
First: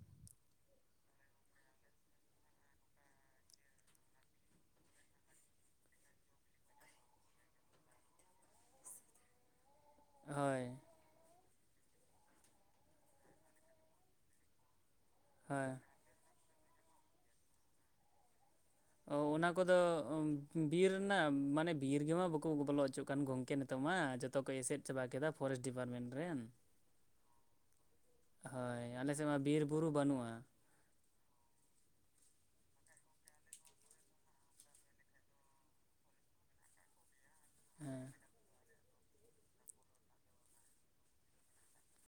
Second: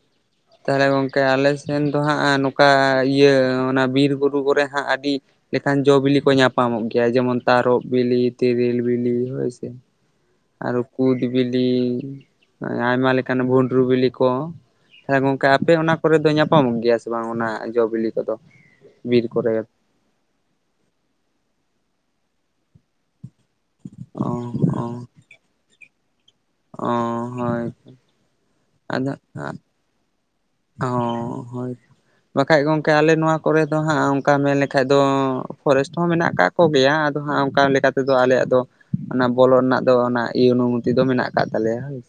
ᱛᱟᱦᱚᱞᱮ ᱜᱚᱢᱠᱮ ᱟᱞᱮ ᱥᱮᱱ ᱫᱚ ᱦᱟᱸᱜ ᱱᱚᱝᱠᱟ ᱤᱭᱟᱹ ᱚᱱᱟ ᱵᱤᱨᱵᱩᱨᱩ ᱠᱚᱨᱮ ᱦᱟᱸᱜ ᱟᱹᱰᱤ ᱞᱮᱠᱷᱟᱱ ᱡᱚᱼ ᱵᱤᱞᱤ ᱠᱚ ᱧᱟᱯᱟᱢᱚᱜ ᱜᱮᱭᱟ ᱡᱮᱢᱚᱱ ᱛᱟᱨᱚᱵ ᱵᱤᱞᱤ ᱛᱤᱨᱤᱞ ᱵᱤᱞᱤ ᱦᱳᱭ ᱥᱮ ᱦᱳᱭ ᱟᱨᱚ ᱠᱩᱫ ᱵᱤᱞᱤ ᱟᱭᱢᱟᱞᱮᱠᱱᱟᱜ ᱵᱩᱸᱰᱨᱩ ᱵᱤᱞᱤ ᱠᱚ ᱛᱟᱦᱮ ᱜᱚᱝᱠᱮ ᱟᱯᱮ ᱦᱳᱭ ᱚᱱᱟ ᱠᱚᱨᱮ ᱫᱚ ᱧᱟᱯᱟᱢᱚᱜ ᱜᱮᱭᱟ ᱥᱮ ᱵᱟᱝ ᱚᱱᱟ ᱡᱚᱼ ᱵᱤᱞᱤ ᱠᱚᱫᱚ ᱚ ᱵᱤᱨ ᱚᱱᱟ ᱠᱚᱨᱮ ᱠᱚᱫᱚ ᱵᱤᱨ ᱨᱮᱱᱟᱜ ᱢᱟᱱᱮ ᱵᱤᱨ ᱜᱮᱢᱟ ᱵᱟᱠᱚ ᱵᱚᱞᱚ ᱦᱚᱪᱚᱜ ᱠᱟᱱ ᱜᱚᱝᱠᱮ ᱱᱮᱛᱚᱜ ᱱᱤᱛᱚᱜ ᱢᱟ ᱚ ᱡᱚᱛᱚ ᱠᱚ ᱮᱥᱮᱫ ᱪᱟᱵᱟ ᱠᱮᱫᱟ ᱯᱷᱚᱨᱮᱥᱴ ᱰᱤᱯᱟᱨᱢᱮᱱᱴ ᱨᱮᱱ ᱚᱸ ᱦᱳᱭ ᱦᱳᱭ ᱟᱫᱚ ᱟᱞᱮ ᱥᱮᱫ ᱢᱟ ᱵᱤᱨ ᱵᱩᱨᱩ ᱵᱟᱹᱱᱩᱜᱼᱟ ᱦᱚᱸ ᱦᱳᱭ ᱵᱟᱠᱷᱟᱡ ᱜᱚᱝᱠᱮ ᱟᱞᱮ ᱱᱚᱣᱟ ᱠᱚᱨᱮ ᱫᱚ ᱦᱟᱸᱜ ᱚᱱᱠᱟ ᱢᱮᱱ ᱞᱮᱠᱷᱟᱡ ᱫᱚ ᱯᱷᱚᱨᱮᱥᱴ ᱦᱚᱸ ᱢᱮᱱᱟᱜ ᱠᱟᱜ ᱠᱚᱜᱮᱭᱟ ᱟᱫᱚ ᱦᱟᱸᱜ ᱚᱱᱠᱟ ᱞᱮᱠᱟ ᱛᱮᱫᱚ ᱟᱞᱮᱭᱟᱜ ᱫᱚ ᱚᱱᱟ ᱵᱚᱞᱚ ᱨᱮᱱᱟᱜ ᱫᱚ ᱚᱱᱟ ᱚᱱᱩᱢᱚᱛᱤ ᱫᱚ ᱢᱮᱱᱟᱜ ᱠᱟᱜ ᱛᱟᱞᱮᱭᱟ ᱦ